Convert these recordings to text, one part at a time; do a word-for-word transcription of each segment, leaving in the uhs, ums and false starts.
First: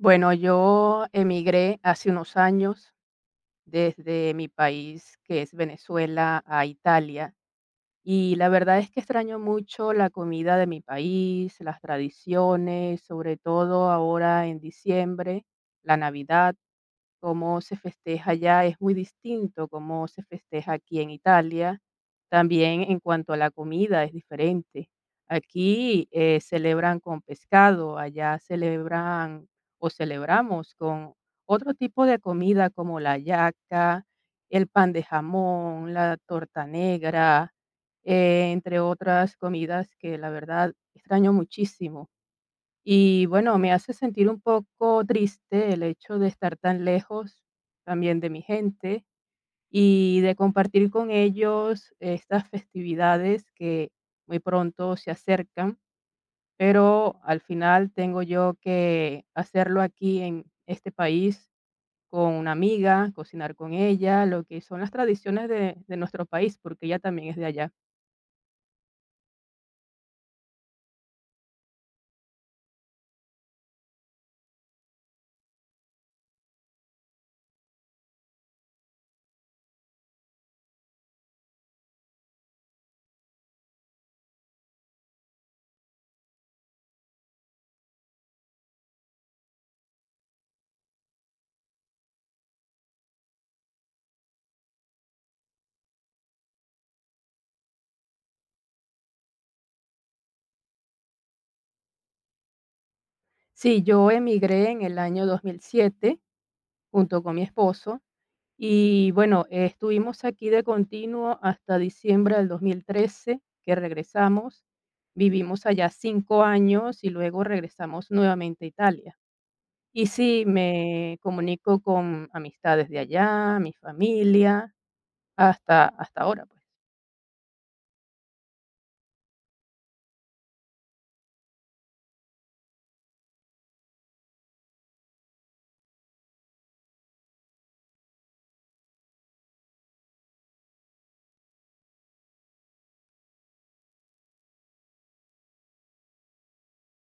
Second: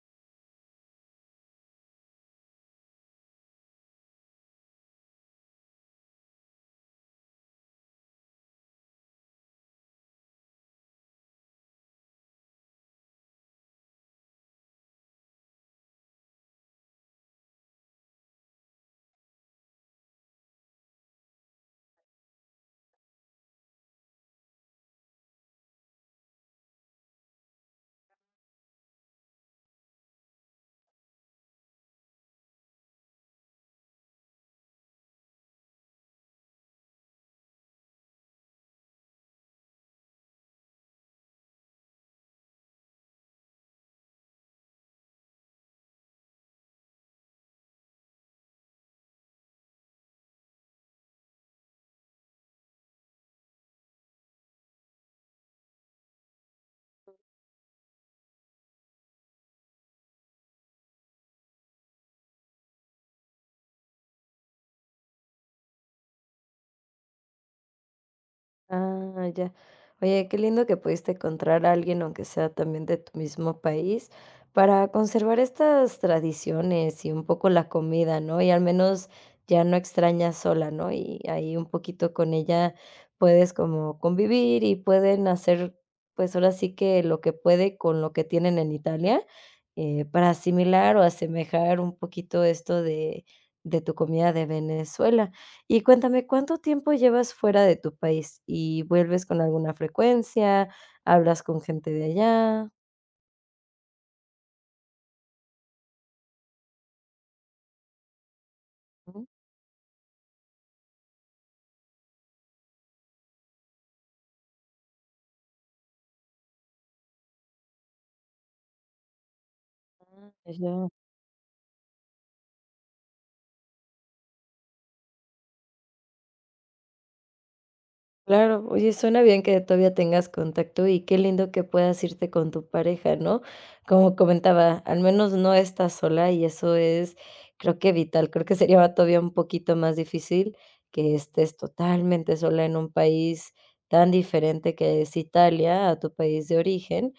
Bueno, yo emigré hace unos años desde mi país, que es Venezuela, a Italia. Y la verdad es que extraño mucho la comida de mi país, las tradiciones, sobre todo ahora en diciembre, la Navidad cómo se festeja allá es muy distinto, cómo se festeja aquí en Italia. También en cuanto a la comida es diferente. Aquí eh, celebran con pescado, allá celebran o celebramos con otro tipo de comida como la yaca, el pan de jamón, la torta negra, eh, entre otras comidas que la verdad extraño muchísimo. Y bueno, me hace sentir un poco triste el hecho de estar tan lejos también de mi gente y de compartir con ellos estas festividades que muy pronto se acercan, pero al final tengo yo que hacerlo aquí en este país con una amiga, cocinar con ella, lo que son las tradiciones de, de nuestro país, porque ella también es de allá. Ah, ya. Oye, qué lindo que pudiste encontrar a alguien, aunque sea también de tu mismo país, para conservar estas tradiciones y un poco la comida, ¿no? Y al menos ya no extrañas sola, ¿no? Y ahí un poquito con ella puedes como convivir y pueden hacer, pues ahora sí que lo que puede con lo que tienen en Italia, eh, para asimilar o asemejar un poquito esto de, de tu comida de Venezuela. Y cuéntame, ¿cuánto tiempo llevas fuera de tu país? ¿Y vuelves con alguna frecuencia? ¿Hablas con gente de allá? Sí, yo emigré en el año dos mil siete junto con mi esposo. Y Ujú. bueno, eh, estuvimos aquí de continuo hasta diciembre del dos mil trece, que regresamos. Vivimos allá cinco años y luego regresamos nuevamente a Italia. Y Ah, sí, ya. me comunico con amistades de allá, mi familia, hasta, hasta ahora, pues. Claro, oye, suena bien que todavía tengas contacto y qué lindo que puedas irte con tu pareja, ¿no? Como comentaba, al menos no estás sola y eso es, creo que vital. Creo que sería todavía un poquito más difícil que estés totalmente sola en un país tan diferente que es Italia a tu país de origen,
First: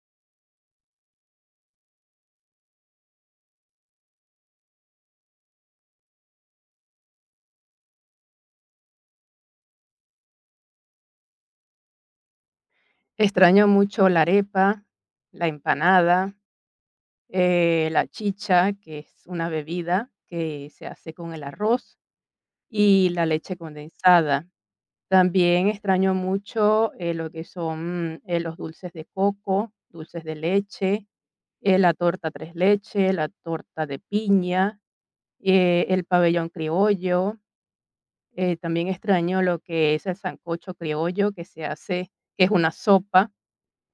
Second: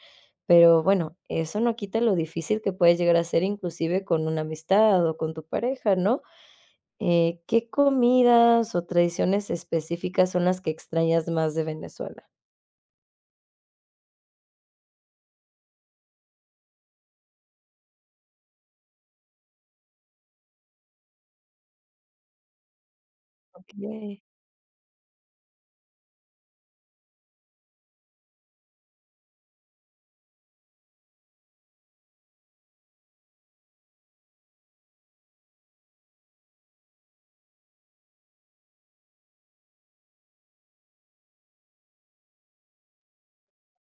pero bueno, eso no quita lo difícil que puede llegar a ser inclusive con una amistad o con tu pareja, ¿no? Eh, ¿qué comidas o tradiciones específicas son las que extrañas más de Venezuela? Extraño mucho la arepa, la empanada, eh, la chicha, que es una bebida que se hace con el arroz, y la leche Okey. condensada. También extraño mucho, eh, lo que son, eh, los dulces de coco, dulces de leche, eh, la torta tres leches, la torta de piña, eh, el pabellón criollo. Eh, también extraño lo que es el sancocho criollo que se hace que es una sopa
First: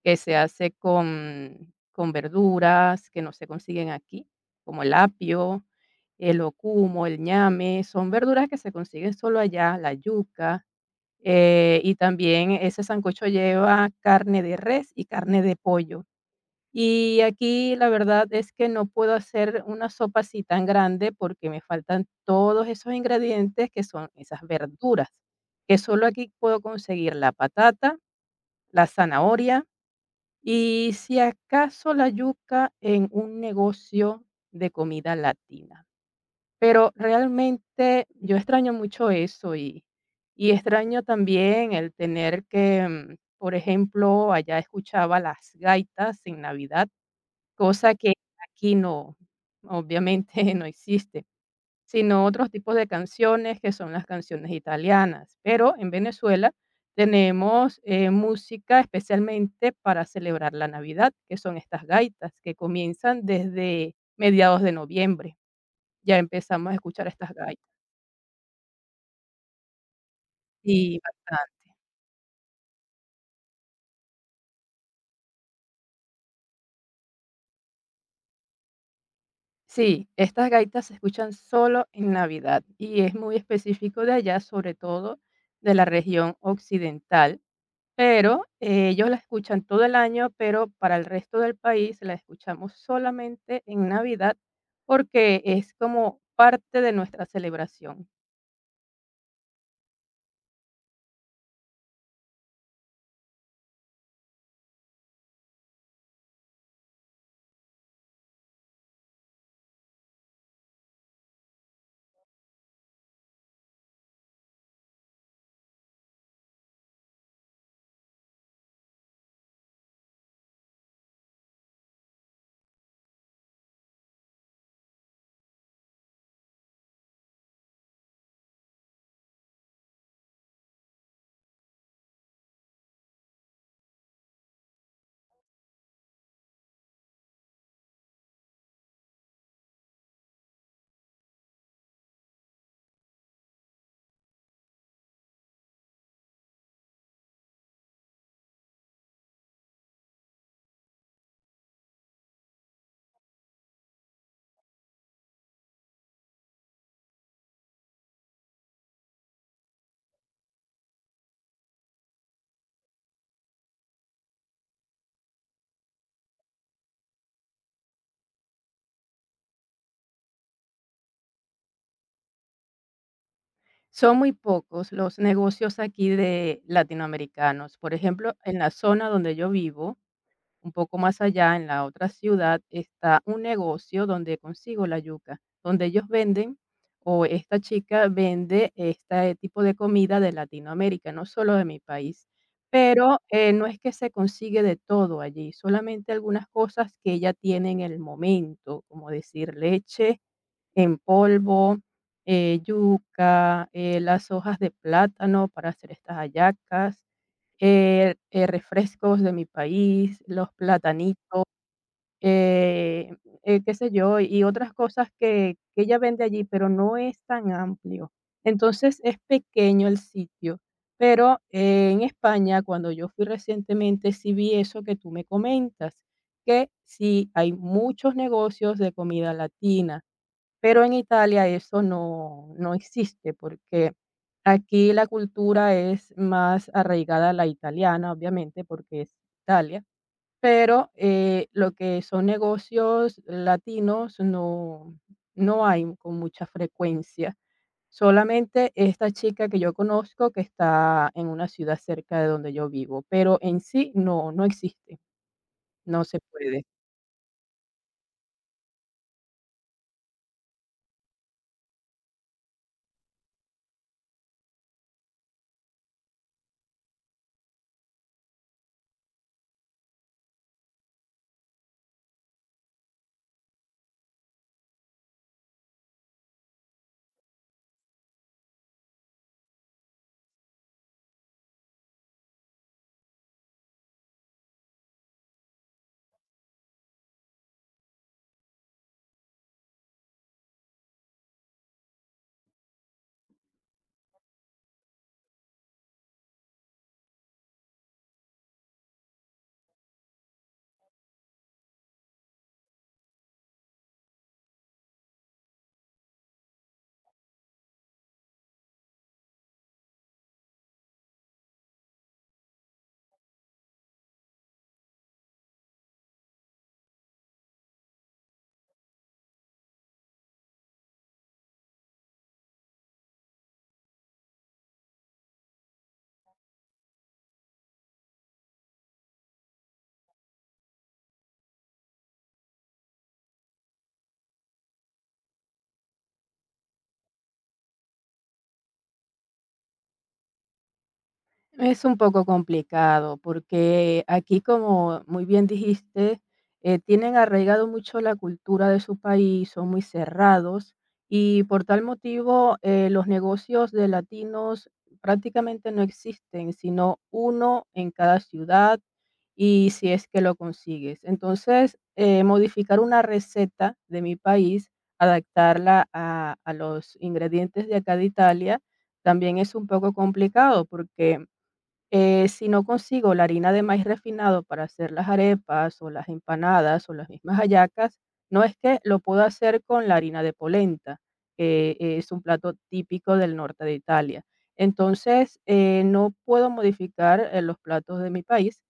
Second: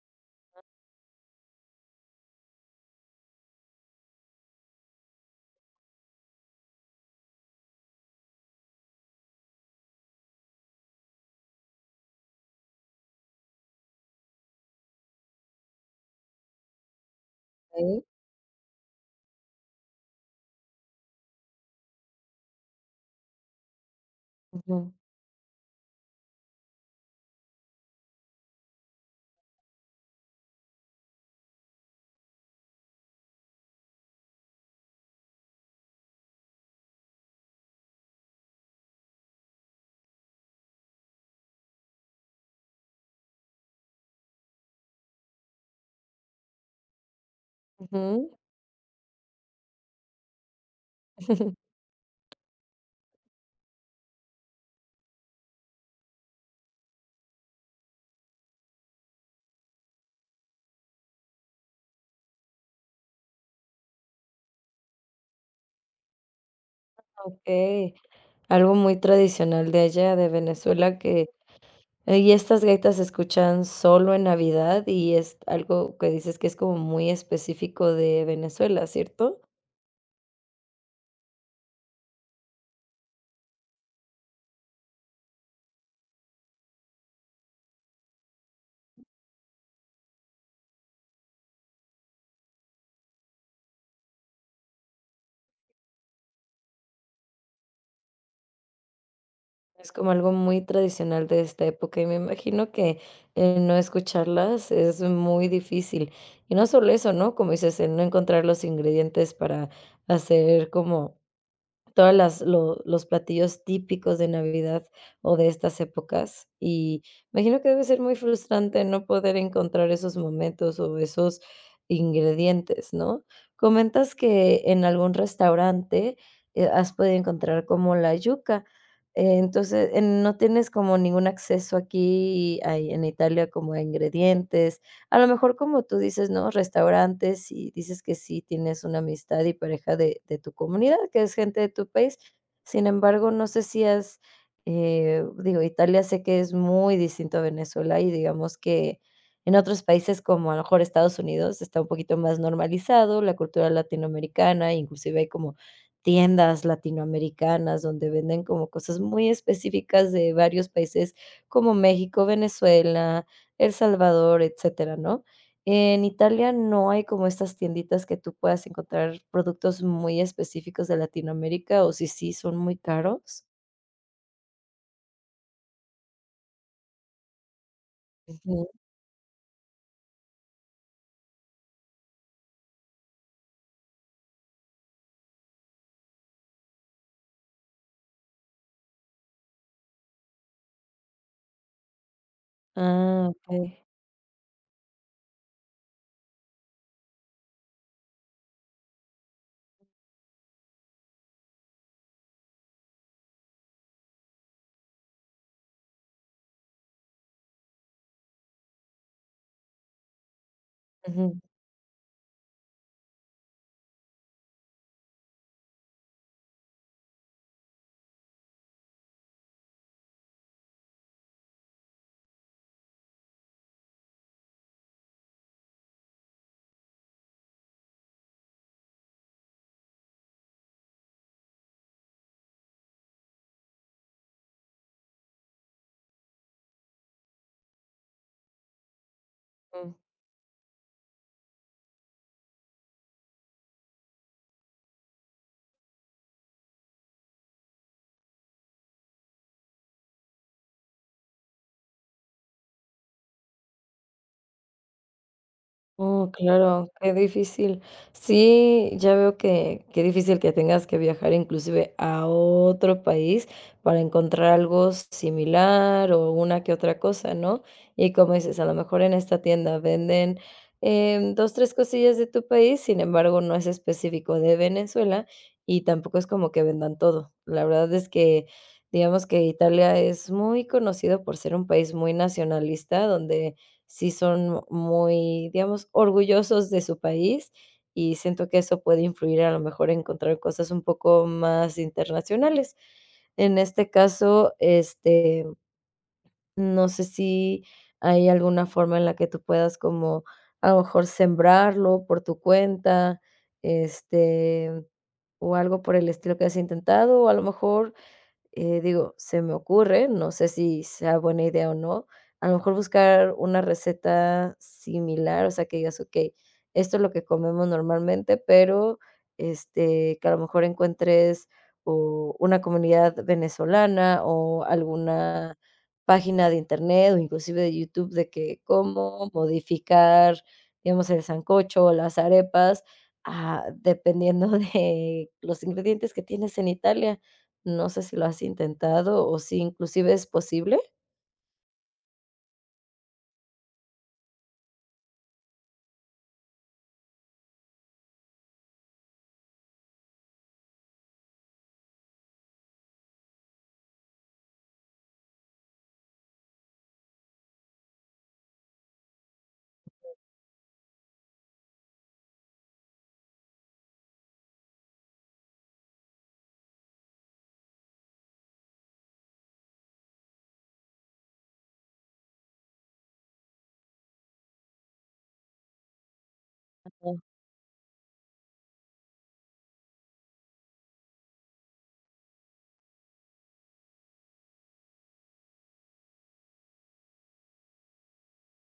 que se hace con con verduras que no se consiguen aquí, como el apio, el ocumo, el ñame, son verduras que se consiguen solo allá, la yuca. Eh, y también ese sancocho lleva carne de res y carne de pollo. Y aquí la Okey. verdad es que no puedo hacer una sopa así tan grande porque me faltan todos esos ingredientes que son esas Ujú, verduras, que solo aquí puedo conseguir la patata, la zanahoria y si acaso la yuca en un negocio de comida latina. Pero realmente yo extraño mucho eso y, y extraño también el tener que, mm, por ejemplo, allá escuchaba las gaitas en Navidad, cosa que ujú. aquí no, obviamente no existe, sino otros tipos de canciones que son las canciones italianas. Pero en Venezuela tenemos eh, música especialmente para celebrar la Navidad, que son estas gaitas que comienzan desde mediados de noviembre. Ya empezamos a escuchar estas gaitas. Okey. Algo muy tradicional de allá, de Venezuela, Sí, que bastante. ahí estas gaitas se escuchan solo en Navidad y es algo que dices que es como muy específico de Venezuela, ¿cierto? Sí, estas gaitas se escuchan solo en Navidad y es muy específico de allá, sobre todo de la región occidental, pero eh, ellos la escuchan todo el año, pero para el resto del país la escuchamos solamente en Navidad porque es como parte de nuestra celebración. Es como algo muy tradicional de esta época y me imagino que el no escucharlas es muy difícil. Y no solo eso, ¿no? Como dices, el no encontrar los ingredientes para hacer como todas las lo los platillos típicos de Navidad o de estas épocas, y imagino que debe ser muy frustrante no poder encontrar esos momentos o esos ingredientes, ¿no? Comentas que en algún restaurante, eh, has podido encontrar como la yuca, eh, entonces, eh, ¿no tienes como ningún acceso aquí, ahí en Italia como a ingredientes a lo mejor, como tú dices, ¿no? Restaurantes, y dices que sí tienes una amistad y pareja de de tu comunidad, que es gente de tu país. Sin embargo, no sé si has, eh, digo, Italia sé que es muy distinto a Venezuela, y digamos que en otros países, como a lo mejor Estados Unidos, está un poquito más normalizado la cultura latinoamericana, inclusive hay como tiendas latinoamericanas donde venden como cosas muy específicas de varios países como México, Venezuela, el Salvador, etcétera, ¿no? En Italia no hay como estas tienditas que tú puedas encontrar productos muy específicos de Latinoamérica, o si sí, son muy caros. Son muy pocos los negocios aquí de latinoamericanos. Por ejemplo, en Ujú. la zona donde yo vivo, un poco más allá, en la otra ciudad, está un negocio donde consigo la yuca, donde ellos venden o esta chica vende este tipo de comida de Latinoamérica, no solo de mi país. Pero Ah, eh, okey. no es que se consigue de todo allí, solamente algunas cosas que ella tiene en el momento, como decir leche, en polvo, eh, yuca, eh, las hojas de plátano para hacer estas hallacas, eh, eh, refrescos de mi país, los Ujú, platanitos, eh, eh, qué sé yo, y otras cosas que, que ella vende allí, pero no es tan amplio. Entonces es pequeño el sitio. Pero eh, en España, cuando yo fui recientemente, sí vi eso que tú me comentas, que sí hay muchos negocios de comida latina, pero en Italia eso no no existe, porque aquí la cultura es más arraigada a la italiana, obviamente, porque es Italia, mm. pero, eh, lo que son negocios latinos no no hay con mucha frecuencia. Solamente esta chica que yo conozco que está en una ciudad cerca de donde yo vivo, pero en sí no, no existe, no se Oh, puede. claro, qué difícil. Sí, ya veo que qué difícil que tengas que viajar inclusive a otro país para encontrar algo similar o una que otra cosa, ¿no? Y como dices, a lo mejor en esta tienda venden em, dos, tres cosillas de tu país, sin embargo, no es específico de Venezuela y tampoco es como que vendan todo. La verdad es que digamos que Italia es muy conocido por ser un país muy nacionalista, donde sí son muy, digamos, orgullosos de su país y siento que eso puede influir a lo mejor a encontrar cosas un poco más internacionales. En este caso, este, no sé si hay alguna forma en la que tú puedas como a lo mejor sembrarlo por tu cuenta, este, o algo por el estilo que has intentado, o a lo mejor eh, digo, se me ocurre, no sé si sea buena idea o no, a lo mejor buscar una receta similar, o sea, que digas, okey, esto es lo que comemos normalmente, pero, este, que a lo mejor encuentres o una comunidad venezolana o alguna página de internet o inclusive de YouTube de que cómo modificar, digamos, el sancocho o las arepas, ah, dependiendo de los ingredientes que tienes en Italia. No sé si lo has intentado o si inclusive es posible. Es un poco complicado porque aquí, como muy bien dijiste, eh, tienen arraigado mucho la cultura de su país, son muy cerrados y por tal motivo eh, los negocios de latinos prácticamente no existen, sino uno en cada ciudad y si es que lo consigues. Entonces, eh, modificar una receta de mi país, adaptarla a a los ingredientes de acá de Italia, también es un poco complicado porque eh, si no consigo la harina de maíz refinado para hacer las arepas o las empanadas o las mismas hallacas, no es que lo puedo hacer con la harina de polenta, que eh, es un plato típico del norte de Italia. Entonces, eh, no puedo modificar eh, los platos de mi país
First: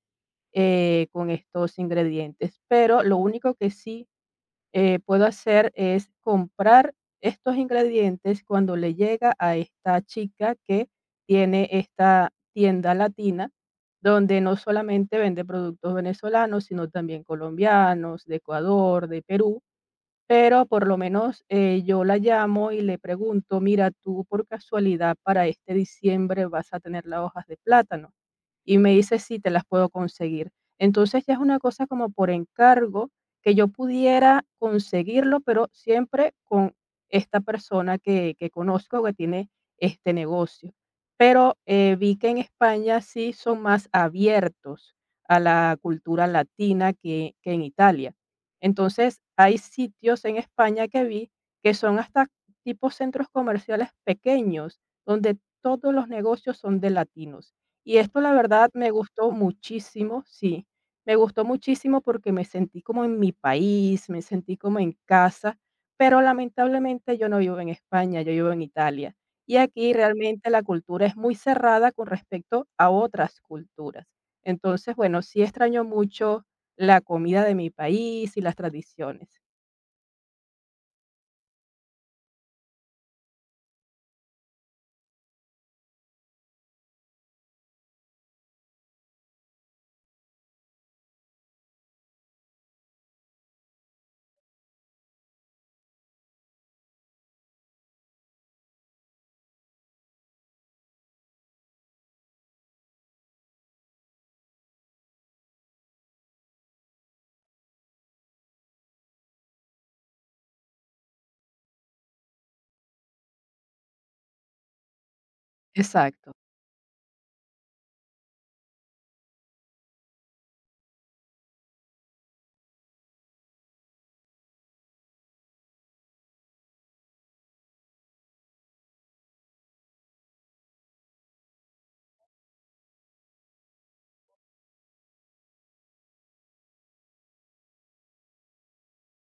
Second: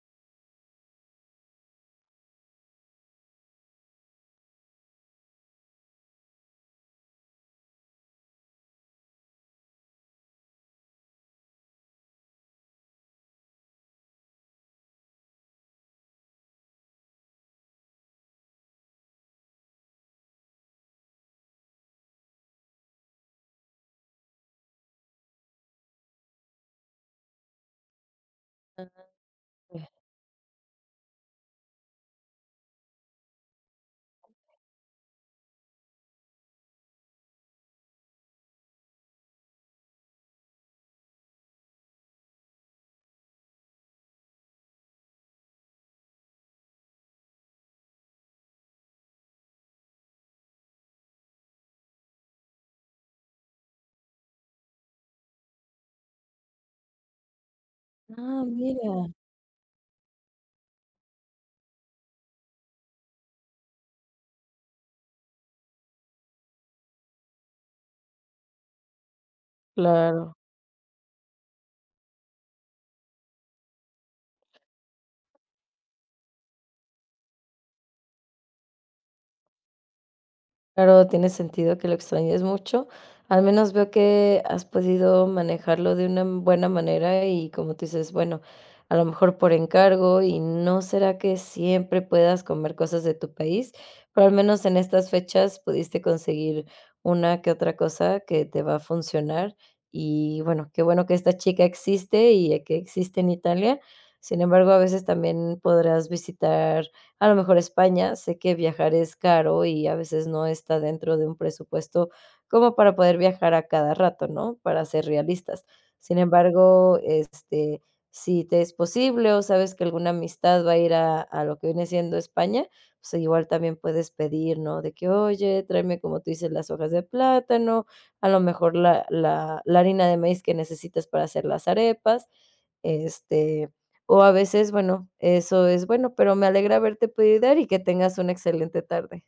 eh, con estos ingredientes, pero lo único que sí eh, puedo hacer es comprar estos ingredientes cuando le llega a esta chica que tiene esta tienda latina, donde no solamente vende productos venezolanos, sino también colombianos, de Ecuador, de Perú. Pero por lo menos eh, yo la llamo y le pregunto, mira, tú por casualidad para este diciembre vas a tener las hojas de plátano y me dice: "Sí, te las Okey. puedo conseguir". Entonces, ya es una cosa como por encargo que yo pudiera conseguirlo, pero siempre con esta persona que que conozco que tiene este negocio. Pero, eh, vi que en España sí son más abiertos a la cultura latina que que en Italia. Entonces, hay sitios en España que vi que son hasta tipo centros comerciales pequeños, donde todos los negocios son de latinos. Y esto, la Ah, verdad, me mira. gustó muchísimo, sí, me gustó muchísimo porque me sentí como en mi país, me sentí como en casa, pero lamentablemente yo no vivo en España, yo vivo en Italia. Y aquí Claro. realmente la cultura es muy cerrada con respecto a otras culturas. Entonces, bueno, sí extraño mucho la comida de mi país y las tradiciones. Claro, tiene sentido que lo extrañes mucho. Al menos veo que has podido manejarlo de una buena manera y como tú dices, bueno, a lo mejor por encargo y no será que siempre puedas comer cosas de tu país, pero al menos en estas fechas pudiste conseguir una que otra cosa que te va a funcionar. Y bueno, qué bueno que esta chica existe y que existe en Italia. Sin embargo, a veces también podrás visitar a lo mejor España, sé que viajar es caro y a veces no está dentro de un presupuesto como para poder viajar a cada rato, ¿no? Para ser realistas. Sin Exacto. embargo, este, si te es posible o sabes que alguna amistad va a ir a a lo que viene siendo España, pues igual también puedes pedir, ¿no? De que, oye, tráeme, como tú dices, las hojas de plátano, a lo mejor la la la harina de maíz que necesitas para hacer las arepas, este o a veces, bueno, eso es bueno, pero me alegra haberte podido ayudar y que tengas una excelente tarde.